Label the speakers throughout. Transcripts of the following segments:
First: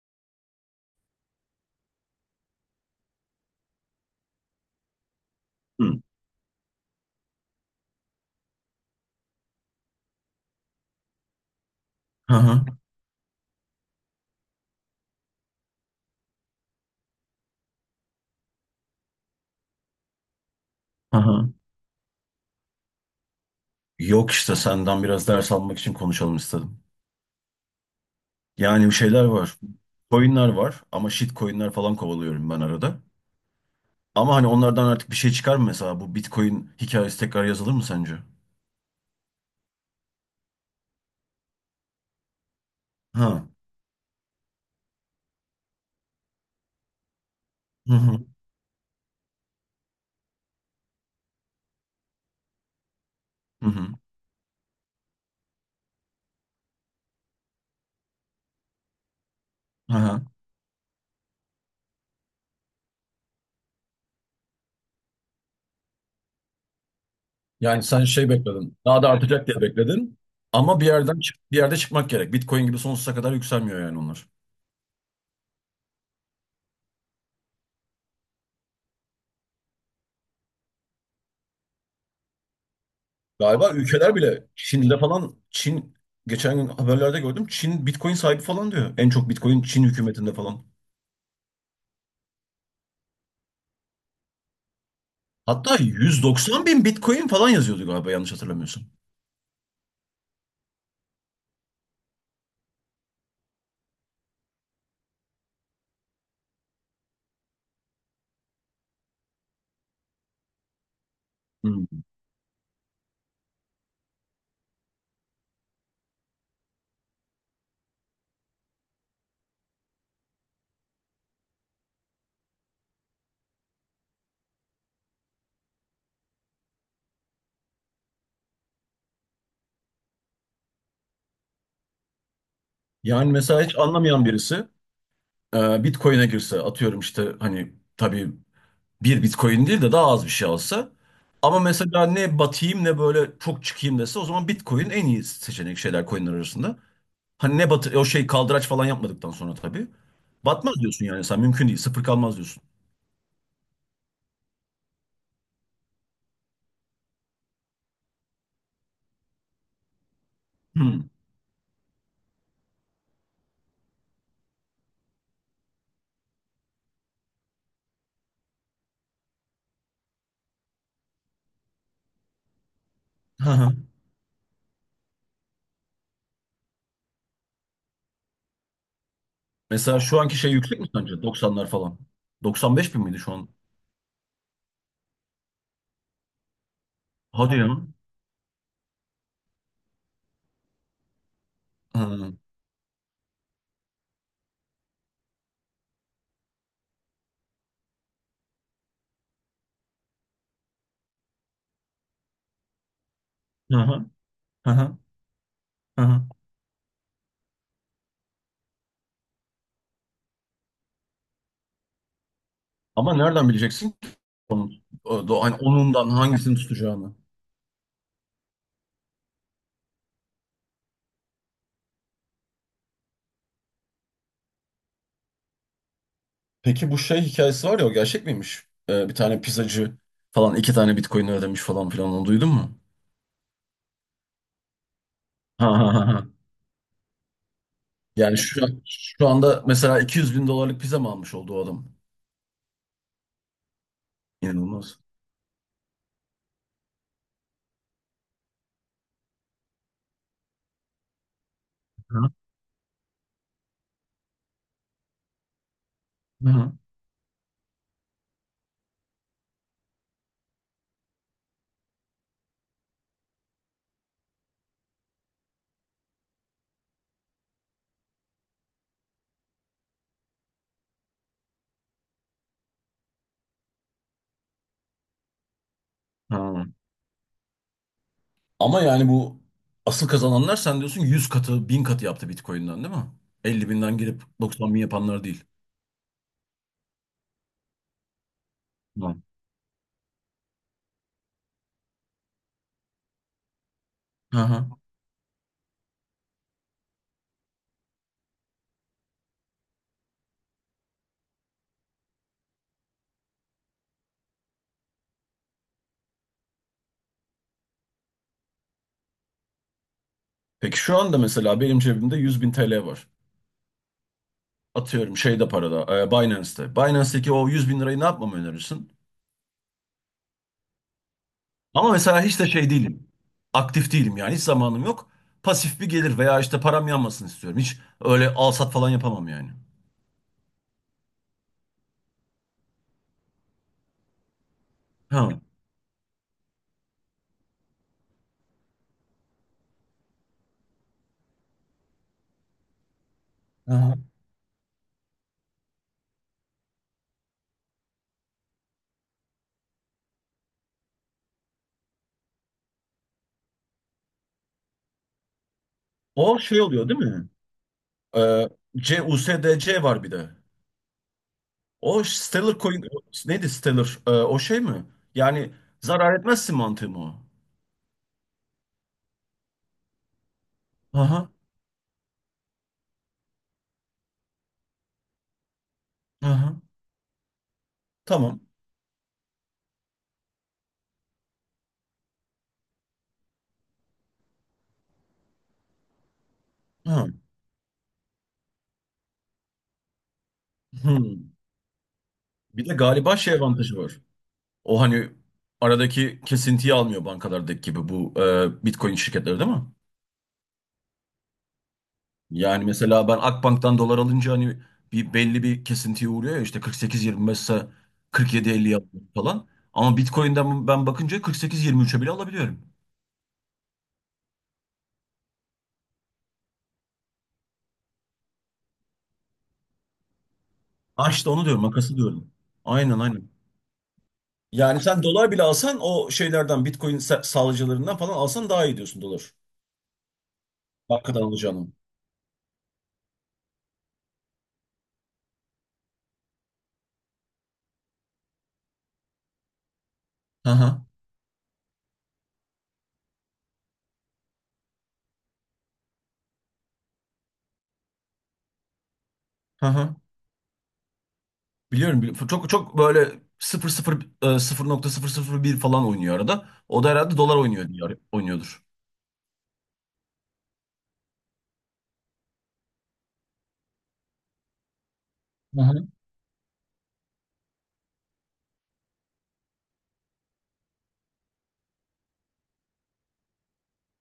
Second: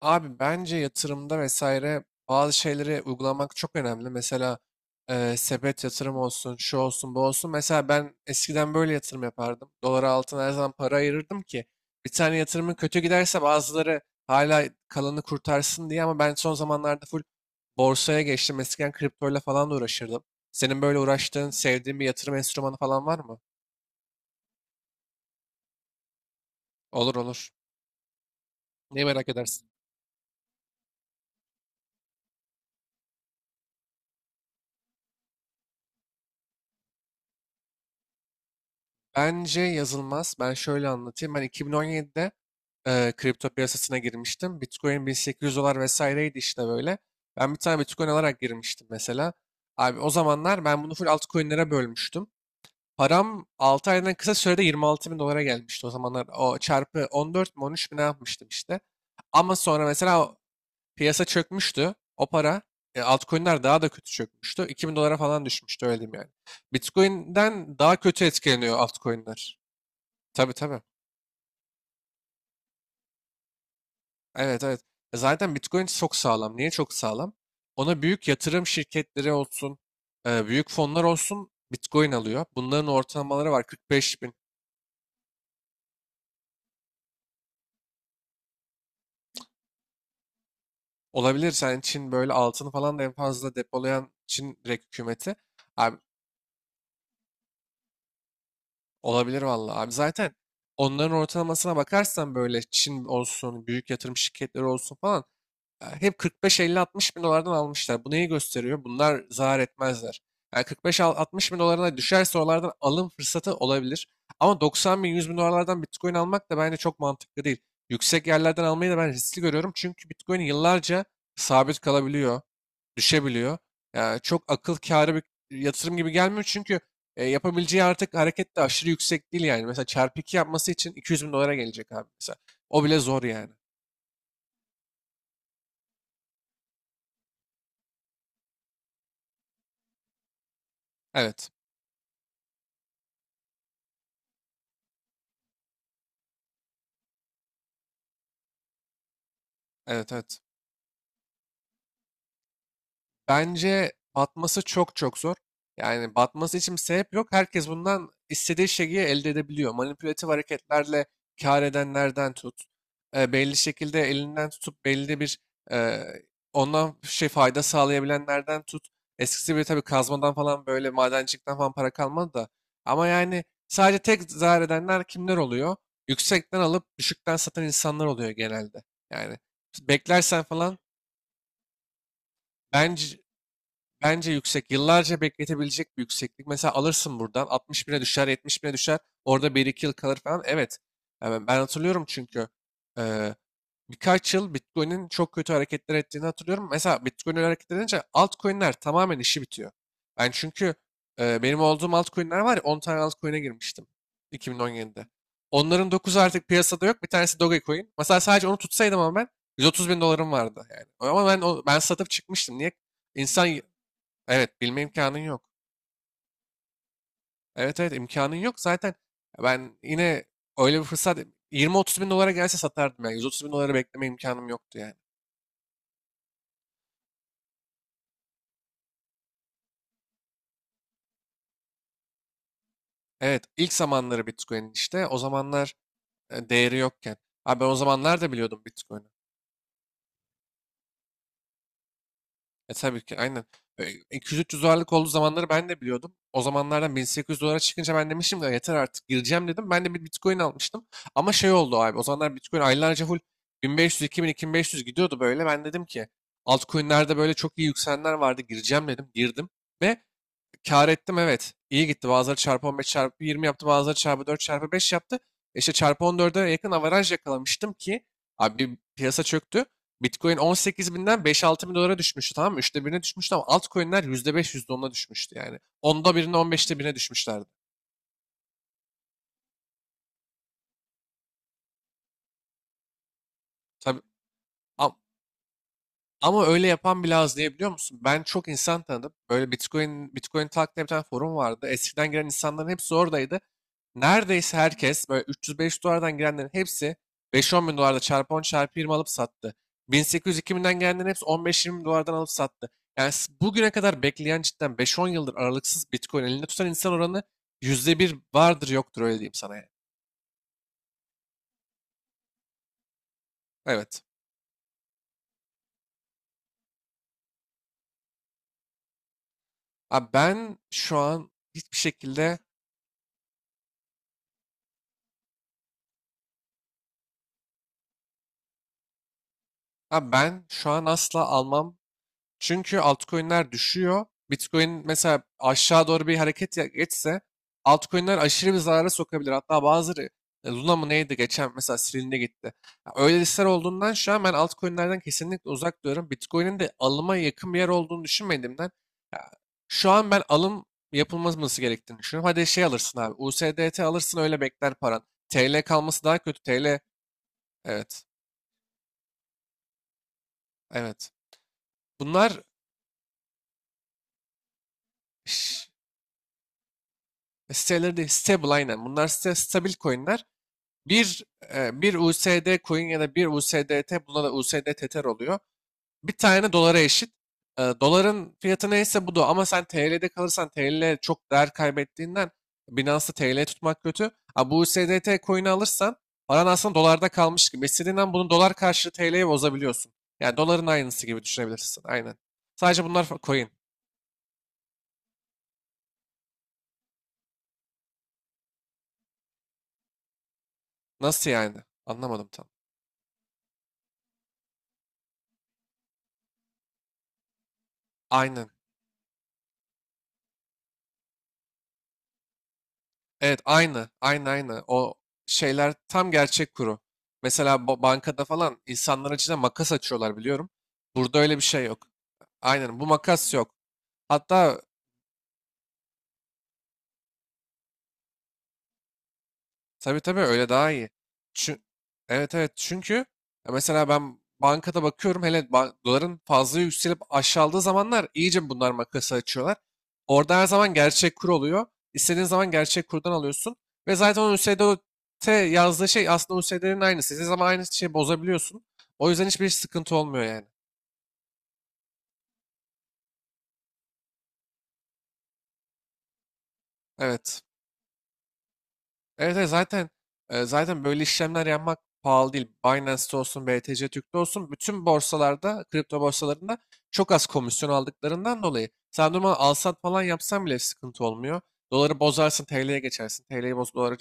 Speaker 1: Abi bence yatırımda vesaire bazı şeyleri uygulamak çok önemli. Mesela sepet
Speaker 2: Hı.
Speaker 1: yatırım olsun, şu olsun, bu olsun. Mesela ben eskiden böyle yatırım yapardım. Dolara altına her zaman para ayırırdım ki bir
Speaker 2: Hı
Speaker 1: tane
Speaker 2: hı.
Speaker 1: yatırımın kötü giderse bazıları hala kalanı kurtarsın diye, ama ben son zamanlarda full borsaya geçtim. Eskiden kriptoyla falan da uğraşırdım. Senin böyle
Speaker 2: Hı
Speaker 1: uğraştığın,
Speaker 2: hı.
Speaker 1: sevdiğin bir yatırım enstrümanı falan var mı?
Speaker 2: Yok işte senden biraz ders almak için konuşalım istedim.
Speaker 1: Olur, olur.
Speaker 2: Yani bir
Speaker 1: Neyi
Speaker 2: şeyler
Speaker 1: merak
Speaker 2: var.
Speaker 1: edersin?
Speaker 2: Coin'ler var ama shit coin'ler falan kovalıyorum ben arada. Ama hani onlardan artık bir şey çıkar mı mesela? Bu Bitcoin hikayesi tekrar yazılır mı sence?
Speaker 1: Bence yazılmaz. Ben şöyle anlatayım. Ben 2017'de
Speaker 2: Ha.
Speaker 1: kripto piyasasına girmiştim. Bitcoin 1800 dolar vesaireydi, işte böyle. Ben bir tane
Speaker 2: Hı
Speaker 1: Bitcoin
Speaker 2: hı.
Speaker 1: alarak girmiştim mesela. Abi o zamanlar ben bunu full altcoin'lere bölmüştüm. Param
Speaker 2: Hı hı.
Speaker 1: 6 aydan kısa sürede 26 bin dolara gelmişti. O zamanlar o çarpı 14 mi 13 mi ne yapmıştım işte. Ama sonra
Speaker 2: Hı
Speaker 1: mesela
Speaker 2: hı.
Speaker 1: o piyasa çökmüştü. O para, altcoin'ler daha da kötü çökmüştü. 2000 dolara falan düşmüştü, öyle diyeyim yani. Bitcoin'den
Speaker 2: Yani
Speaker 1: daha
Speaker 2: sen
Speaker 1: kötü
Speaker 2: şey
Speaker 1: etkileniyor
Speaker 2: bekledin. Daha da artacak
Speaker 1: altcoin'ler.
Speaker 2: diye bekledin.
Speaker 1: Tabii
Speaker 2: Ama
Speaker 1: tabii.
Speaker 2: bir yerden bir yerde çıkmak gerek. Bitcoin gibi sonsuza kadar yükselmiyor yani onlar.
Speaker 1: Evet evet. Zaten Bitcoin çok sağlam. Niye çok sağlam? Ona büyük yatırım şirketleri olsun, büyük fonlar olsun, Bitcoin alıyor. Bunların ortalamaları var,
Speaker 2: Galiba ülkeler
Speaker 1: 45 bin.
Speaker 2: bile Çin'de falan Çin geçen gün haberlerde gördüm. Çin Bitcoin sahibi falan diyor. En çok Bitcoin Çin hükümetinde falan.
Speaker 1: Olabilir, sen Çin böyle altını falan da en fazla depolayan Çin direkt hükümeti.
Speaker 2: Hatta
Speaker 1: Abi
Speaker 2: 190 bin Bitcoin falan yazıyordu galiba yanlış hatırlamıyorsun.
Speaker 1: olabilir vallahi. Abi zaten onların ortalamasına bakarsan böyle, Çin olsun, büyük yatırım şirketleri olsun falan, hep 45-50-60 bin dolardan almışlar. Bu neyi gösteriyor? Bunlar zarar etmezler. Yani 45-60 bin dolarına
Speaker 2: Hmm.
Speaker 1: düşerse oralardan alım fırsatı olabilir. Ama 90 bin 100 bin dolarlardan Bitcoin almak da bence çok mantıklı değil. Yüksek yerlerden almayı da ben riskli görüyorum. Çünkü Bitcoin yıllarca sabit kalabiliyor, düşebiliyor. Ya çok akıl kârı bir yatırım gibi gelmiyor, çünkü yapabileceği artık hareket de aşırı yüksek değil yani. Mesela çarpı 2 yapması için 200 bin dolara gelecek abi mesela. O bile zor
Speaker 2: Yani
Speaker 1: yani.
Speaker 2: mesela hiç anlamayan birisi Bitcoin'e girse atıyorum işte hani tabii bir Bitcoin değil de daha az bir şey alsa
Speaker 1: Evet.
Speaker 2: ama mesela ne batayım ne böyle çok çıkayım dese o zaman Bitcoin en iyi seçenek şeyler coinler arasında. Hani ne batı o şey kaldıraç falan yapmadıktan sonra tabii.
Speaker 1: Evet evet.
Speaker 2: Batmaz diyorsun yani sen mümkün değil. Sıfır kalmaz diyorsun.
Speaker 1: Bence batması çok çok zor. Yani batması için bir sebep yok. Herkes bundan istediği şeyi elde edebiliyor. Manipülatif
Speaker 2: Hmm.
Speaker 1: hareketlerle kâr edenlerden tut, belli şekilde elinden tutup belli bir e, ondan şey fayda sağlayabilenlerden tut. Eskisi gibi tabii kazmadan falan, böyle madencilikten falan para kalmadı da. Ama yani
Speaker 2: Hı hı.
Speaker 1: sadece tek zarar edenler kimler oluyor? Yüksekten alıp düşükten satan insanlar oluyor genelde. Yani
Speaker 2: Mesela şu anki
Speaker 1: beklersen
Speaker 2: şey
Speaker 1: falan
Speaker 2: yüksek mi sence? Doksanlar falan. 95 bin
Speaker 1: bence
Speaker 2: miydi şu an?
Speaker 1: Bence yüksek. Yıllarca bekletebilecek bir yükseklik. Mesela alırsın, buradan
Speaker 2: Hadi ya.
Speaker 1: 60 bine düşer, 70 bine düşer. Orada bir iki yıl kalır falan. Evet. Yani ben
Speaker 2: Hı
Speaker 1: hatırlıyorum,
Speaker 2: hı.
Speaker 1: çünkü eee, birkaç yıl Bitcoin'in çok kötü hareketler ettiğini hatırlıyorum. Mesela Bitcoin öyle hareket edince altcoin'ler tamamen işi bitiyor. Ben çünkü benim olduğum altcoin'ler var ya, 10 tane altcoin'e
Speaker 2: Hı
Speaker 1: girmiştim
Speaker 2: hı. Hı
Speaker 1: 2017'de. Onların 9'u
Speaker 2: hı.
Speaker 1: artık piyasada yok. Bir tanesi Dogecoin. Mesela sadece onu tutsaydım, ama ben 130 bin dolarım vardı yani. Ama ben satıp çıkmıştım. Niye?
Speaker 2: Ama nereden
Speaker 1: İnsan.
Speaker 2: bileceksin ki
Speaker 1: Evet,
Speaker 2: onun?
Speaker 1: bilme imkanın yok.
Speaker 2: Hani onundan hangisini tutacağını.
Speaker 1: Evet evet, imkanın yok. Zaten ben yine öyle bir fırsat 20-30 bin dolara gelse satardım yani. 130 bin dolara bekleme imkanım yoktu yani.
Speaker 2: Peki bu şey hikayesi var ya o gerçek miymiş? Bir tane pizzacı falan iki tane Bitcoin ödemiş falan filan onu duydun mu?
Speaker 1: Evet, ilk zamanları Bitcoin, işte o
Speaker 2: Ha
Speaker 1: zamanlar
Speaker 2: ha ha. Ha.
Speaker 1: değeri yokken. Abi ben o zamanlar da
Speaker 2: Yani
Speaker 1: biliyordum
Speaker 2: şu,
Speaker 1: Bitcoin'i.
Speaker 2: şu anda mesela 200 bin dolarlık pizza mı almış oldu o adam?
Speaker 1: E tabii ki, aynen. E, 200-300 dolarlık
Speaker 2: İnanılmaz.
Speaker 1: olduğu zamanları ben de biliyordum. O zamanlardan 1800 dolara çıkınca ben demiştim ki, "Ya yeter artık, gireceğim," dedim. Ben de bir Bitcoin almıştım. Ama şey oldu abi, o
Speaker 2: Hı hı.
Speaker 1: zamanlar Bitcoin aylarca full 1500, 2000, 2500 gidiyordu böyle. Ben dedim ki
Speaker 2: Hı.
Speaker 1: altcoin'lerde böyle çok iyi yükselenler vardı, gireceğim dedim. Girdim ve kâr ettim, evet. İyi gitti. Bazıları çarpı 15 çarpı 20 yaptı. Bazıları çarpı 4 çarpı 5 yaptı. İşte çarpı 14'e yakın avaraj yakalamıştım ki abi, piyasa çöktü. Bitcoin 18 binden 5-6 bin dolara düşmüştü, tamam mı? Üçte birine düşmüştü ama altcoin'ler yüzde %10'a düşmüştü yani. Onda birine, on
Speaker 2: Ha.
Speaker 1: beşte birine düşmüşlerdi.
Speaker 2: Ama yani bu asıl kazananlar sen diyorsun 100 katı, 1000 katı yaptı Bitcoin'den değil mi? 50 binden
Speaker 1: Tabii.
Speaker 2: girip 90 bin yapanlar değil.
Speaker 1: Ama öyle yapan bile az, diye biliyor musun? Ben çok insan tanıdım.
Speaker 2: Hı.
Speaker 1: Böyle Bitcoin, Bitcoin Talk diye bir tane forum vardı. Eskiden giren insanların hepsi oradaydı.
Speaker 2: Hı
Speaker 1: Neredeyse
Speaker 2: hı.
Speaker 1: herkes, böyle 300-500 dolardan girenlerin hepsi 5-10 bin dolarda çarpı 10 çarpı 20 alıp sattı. 1800-2000'den gelenlerin hepsi 15-20 dolardan alıp sattı. Yani bugüne kadar bekleyen, cidden 5-10 yıldır aralıksız Bitcoin elinde tutan insan oranı yüzde bir vardır yoktur, öyle diyeyim sana yani.
Speaker 2: Peki şu anda mesela benim cebimde 100 bin TL var.
Speaker 1: Evet.
Speaker 2: Atıyorum şeyde parada, Binance'te. Binance'teki o 100 bin lirayı ne yapmamı önerirsin?
Speaker 1: Abi ben şu an hiçbir
Speaker 2: Ama mesela
Speaker 1: şekilde
Speaker 2: hiç de şey değilim. Aktif değilim yani hiç zamanım yok. Pasif bir gelir veya işte param yanmasın istiyorum. Hiç öyle al sat falan yapamam yani.
Speaker 1: abi ben şu an asla almam. Çünkü altcoin'ler düşüyor. Bitcoin mesela
Speaker 2: Ha.
Speaker 1: aşağı doğru bir hareket geçse altcoin'ler aşırı bir zarara sokabilir. Hatta bazıları, Luna mı neydi geçen mesela, silindi gitti. Ya öyle listeler olduğundan
Speaker 2: Hı.
Speaker 1: şu an ben altcoin'lerden kesinlikle uzak duruyorum. Bitcoin'in de alıma yakın bir yer olduğunu düşünmediğimden ya, şu an ben alım yapılması gerektiğini düşünüyorum. Hadi şey alırsın abi, USDT alırsın, öyle bekler paran. TL kalması daha
Speaker 2: O
Speaker 1: kötü.
Speaker 2: şey
Speaker 1: TL,
Speaker 2: oluyor değil mi?
Speaker 1: evet.
Speaker 2: Ee, USDC var bir de.
Speaker 1: Evet.
Speaker 2: O
Speaker 1: Bunlar,
Speaker 2: Stellar Coin neydi Stellar? O şey mi? Yani zarar etmezsin mantığı mı o?
Speaker 1: Siteleri değil, stable, aynen. Bunlar site, stabil coinler. Bir,
Speaker 2: Aha,
Speaker 1: Bir USD coin ya da bir USDT, buna da USD Tether oluyor. Bir tane
Speaker 2: aha,
Speaker 1: dolara eşit. E, doların
Speaker 2: tamam.
Speaker 1: fiyatı neyse bu da. Ama sen TL'de kalırsan, TL çok değer kaybettiğinden Binance'da TL tutmak kötü. Ha, bu USDT coin'i alırsan paran aslında
Speaker 2: Ha,
Speaker 1: dolarda kalmış gibi. İstediğinden bunu dolar karşılığı TL'ye bozabiliyorsun. Yani doların aynısı gibi
Speaker 2: hmm.
Speaker 1: düşünebilirsin. Aynen.
Speaker 2: Bir de
Speaker 1: Sadece bunlar
Speaker 2: galiba şey
Speaker 1: coin.
Speaker 2: avantajı var. O hani aradaki kesintiyi almıyor bankalardaki gibi bu Bitcoin şirketleri değil mi?
Speaker 1: Nasıl yani? Anlamadım tam.
Speaker 2: Yani mesela ben Akbank'tan dolar alınca hani bir belli bir kesintiye uğruyor ya işte 48,25 ise
Speaker 1: Aynen.
Speaker 2: 47,50 yapıyor falan. Ama Bitcoin'den ben bakınca 48,23'e bile alabiliyorum.
Speaker 1: Evet, aynı. Aynı aynı. O şeyler tam gerçek kuru. Mesela bankada falan insanların içine makas açıyorlar, biliyorum.
Speaker 2: Ha
Speaker 1: Burada
Speaker 2: işte
Speaker 1: öyle bir
Speaker 2: onu diyorum
Speaker 1: şey yok.
Speaker 2: makası diyorum.
Speaker 1: Aynen, bu
Speaker 2: Aynen aynen.
Speaker 1: makas yok. Hatta.
Speaker 2: Yani sen dolar bile alsan o şeylerden Bitcoin sağlayıcılarından falan alsan daha iyi diyorsun dolar.
Speaker 1: Tabii tabii, öyle daha iyi.
Speaker 2: Hakikaten
Speaker 1: Çün-
Speaker 2: alacağını.
Speaker 1: evet evet, çünkü ya mesela ben bankada bakıyorum, hele doların fazla yükselip aşağıladığı zamanlar iyice bunlar makası açıyorlar. Orada her
Speaker 2: Hı
Speaker 1: zaman
Speaker 2: hı.
Speaker 1: gerçek kur oluyor. İstediğin zaman gerçek kurdan alıyorsun. Ve zaten o U S D O t yazdığı şey aslında USDT'nin aynısı. İstediğin zaman aynı şeyi bozabiliyorsun. O yüzden hiçbir
Speaker 2: Hı
Speaker 1: sıkıntı
Speaker 2: hı.
Speaker 1: olmuyor yani.
Speaker 2: Biliyorum, biliyorum. Çok çok böyle sıfır sıfır 0,001 falan oynuyor arada. O da herhalde dolar
Speaker 1: Evet.
Speaker 2: oynuyor diye oynuyordur.
Speaker 1: Evet, evet, zaten zaten böyle işlemler yapmak pahalı değil. Binance'te olsun, BTC Türk'te olsun, bütün
Speaker 2: Hı
Speaker 1: borsalarda,
Speaker 2: hı.
Speaker 1: kripto borsalarında çok az komisyon aldıklarından dolayı sen normal alsat falan yapsan bile sıkıntı olmuyor. Doları bozarsın, TL'ye geçersin. TL'yi boz, doları.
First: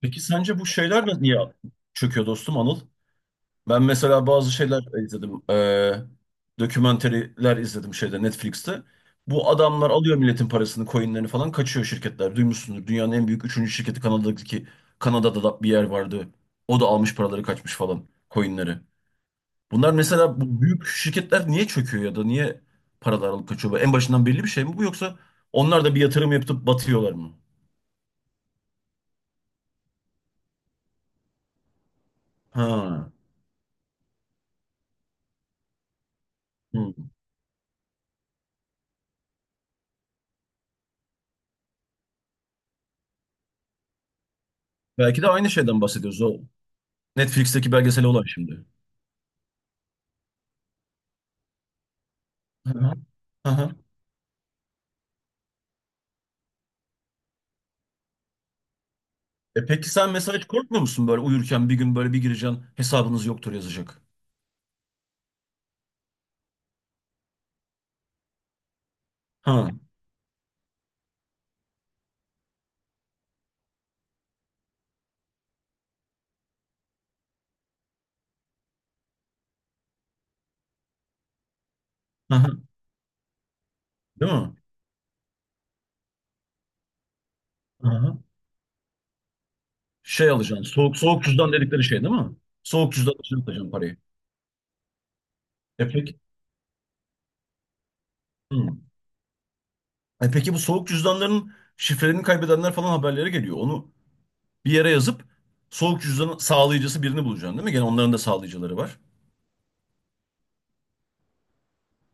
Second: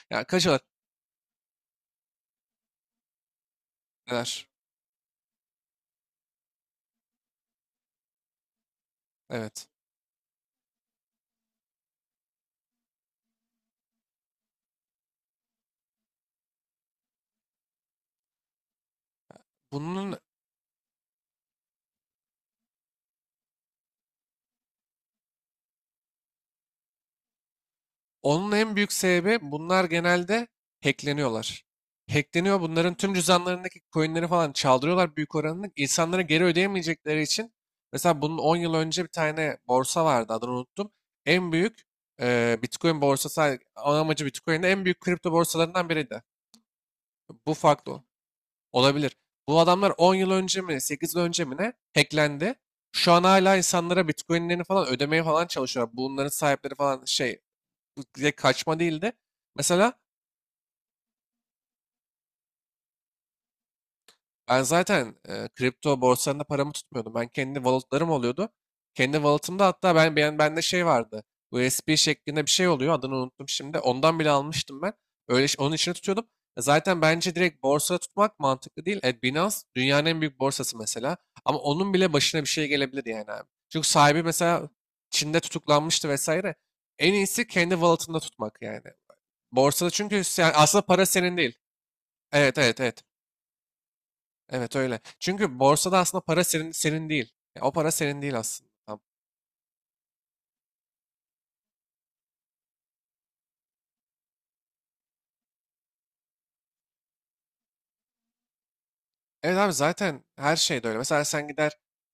Speaker 2: Peki
Speaker 1: Ya kaç
Speaker 2: sence
Speaker 1: alır?
Speaker 2: bu şeyler niye çöküyor dostum Anıl? Ben mesela bazı şeyler izledim. Dokümenteriler izledim şeyde Netflix'te. Bu
Speaker 1: Evet.
Speaker 2: adamlar alıyor milletin parasını, coinlerini falan kaçıyor şirketler. Duymuşsundur. Dünyanın en büyük üçüncü şirketi Kanada'daki Kanada'da da bir yer vardı. O da almış paraları kaçmış falan coinleri. Bunlar
Speaker 1: Bunun
Speaker 2: mesela bu büyük şirketler niye çöküyor ya da niye paralar alıp kaçıyor? Bu en başından belli bir şey mi bu yoksa onlar da bir yatırım yapıp batıyorlar mı?
Speaker 1: Onun en büyük sebebi, bunlar genelde hackleniyorlar. Hackleniyor, bunların
Speaker 2: Ha.
Speaker 1: tüm cüzdanlarındaki coinleri falan çaldırıyorlar büyük oranını. İnsanlara geri
Speaker 2: Hı.
Speaker 1: ödeyemeyecekleri için, mesela bunun 10 yıl önce bir tane borsa vardı, adını unuttum. En büyük Bitcoin borsası, ana amacı Bitcoin'de, en büyük
Speaker 2: Belki de
Speaker 1: kripto
Speaker 2: aynı şeyden
Speaker 1: borsalarından biriydi.
Speaker 2: bahsediyoruz o
Speaker 1: Bu
Speaker 2: Netflix'teki
Speaker 1: farklı
Speaker 2: belgesel olan şimdi.
Speaker 1: olabilir. Bu adamlar 10 yıl önce mi 8 yıl önce mi ne hacklendi.
Speaker 2: Hı hı.
Speaker 1: Şu an
Speaker 2: Hı
Speaker 1: hala
Speaker 2: hı.
Speaker 1: insanlara Bitcoin'lerini falan ödemeye falan çalışıyorlar. Bunların sahipleri falan şey, direkt kaçma değil de,
Speaker 2: E peki
Speaker 1: mesela
Speaker 2: sen mesela hiç korkmuyor musun böyle uyurken bir gün böyle bir gireceksin hesabınız yoktur yazacak.
Speaker 1: ben zaten kripto borsalarında paramı tutmuyordum. Ben kendi walletlarım oluyordu. Kendi walletımda,
Speaker 2: Ha.
Speaker 1: hatta ben bende şey vardı. USB şeklinde bir şey oluyor. Adını unuttum şimdi. Ondan bile almıştım ben. Onun içine tutuyordum. E, zaten bence direkt borsada tutmak mantıklı değil. E, Binance dünyanın en büyük borsası mesela. Ama onun bile başına bir
Speaker 2: Aha.
Speaker 1: şey gelebilir yani abi. Çünkü sahibi
Speaker 2: Değil mi?
Speaker 1: mesela Çin'de tutuklanmıştı vesaire. En iyisi kendi
Speaker 2: Aha.
Speaker 1: wallet'ında tutmak yani. Borsada çünkü
Speaker 2: Şey
Speaker 1: sen,
Speaker 2: alacaksın.
Speaker 1: aslında
Speaker 2: Soğuk
Speaker 1: para
Speaker 2: soğuk
Speaker 1: senin
Speaker 2: cüzdan
Speaker 1: değil.
Speaker 2: dedikleri şey değil mi?
Speaker 1: Evet evet
Speaker 2: Soğuk
Speaker 1: evet.
Speaker 2: cüzdan için atacaksın parayı.
Speaker 1: Evet, öyle. Çünkü
Speaker 2: E
Speaker 1: borsada
Speaker 2: peki.
Speaker 1: aslında para senin, senin değil. Ya, o para senin değil aslında.
Speaker 2: Hı. E peki bu soğuk cüzdanların şifrelerini kaybedenler falan haberlere geliyor. Onu bir yere yazıp soğuk cüzdanın sağlayıcısı birini bulacaksın değil mi? Gene onların da sağlayıcıları var.
Speaker 1: Evet abi, zaten her şey de öyle. Mesela sen gider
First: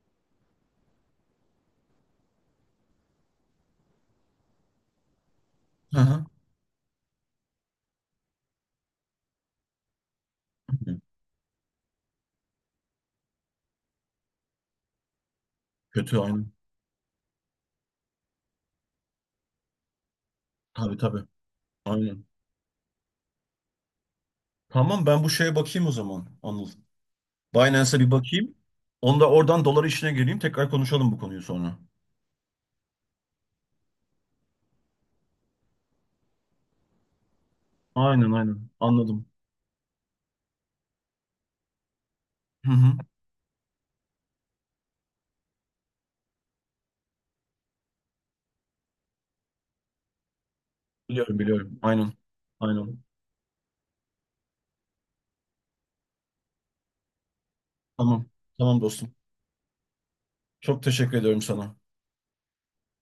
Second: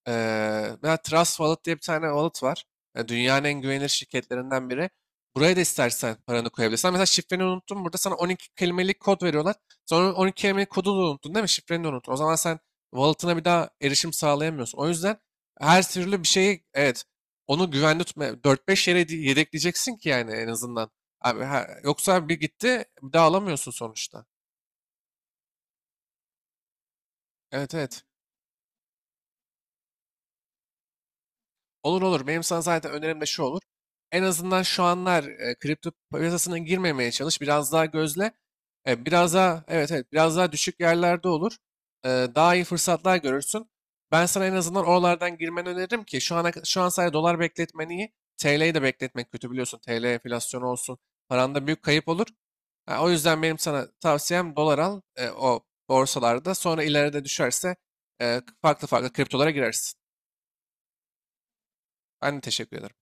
Speaker 1: eee mesela Trust Wallet diye bir tane wallet var. E, dünyanın en güvenilir şirketlerinden biri. Buraya da istersen
Speaker 2: Aha.
Speaker 1: paranı koyabilirsin. Ama mesela şifreni unuttun, burada sana 12 kelimelik kod veriyorlar. Sonra 12 kelimelik kodu da unuttun, değil mi? Şifreni de unuttun. O zaman sen wallet'ına bir daha erişim sağlayamıyorsun. O yüzden her
Speaker 2: Kötü
Speaker 1: türlü bir
Speaker 2: aynen.
Speaker 1: şeyi, evet, onu güvende tutma. 4-5 yere yedekleyeceksin ki yani, en azından.
Speaker 2: Tabii tabii.
Speaker 1: Abi,
Speaker 2: Aynen.
Speaker 1: yoksa bir gitti bir daha alamıyorsun sonuçta.
Speaker 2: Tamam ben bu şeye bakayım o zaman Anıl.
Speaker 1: Evet
Speaker 2: Binance'a
Speaker 1: evet.
Speaker 2: bir bakayım. Onda oradan dolar işine geleyim. Tekrar konuşalım bu konuyu sonra.
Speaker 1: Olur olur. Benim sana zaten önerim de şu olur. En azından şu anlar kripto piyasasına girmemeye çalış. Biraz daha gözle.
Speaker 2: Aynen aynen.
Speaker 1: E,
Speaker 2: Anladım.
Speaker 1: biraz daha, evet evet, biraz daha düşük yerlerde olur. E, daha iyi
Speaker 2: Hı hı.
Speaker 1: fırsatlar görürsün. Ben sana en azından oralardan girmeni öneririm ki şu ana, şu an sadece dolar bekletmen iyi. TL'yi de bekletmek kötü, biliyorsun. TL enflasyonu olsun,
Speaker 2: Biliyorum
Speaker 1: paranda
Speaker 2: biliyorum.
Speaker 1: büyük kayıp
Speaker 2: Aynen.
Speaker 1: olur.
Speaker 2: Aynen.
Speaker 1: Ha, o yüzden benim sana tavsiyem dolar al o borsalarda. Sonra ileride düşerse
Speaker 2: Tamam. Tamam
Speaker 1: farklı farklı
Speaker 2: dostum.
Speaker 1: kriptolara girersin.
Speaker 2: Çok teşekkür ediyorum sana.
Speaker 1: Ben de teşekkür ederim.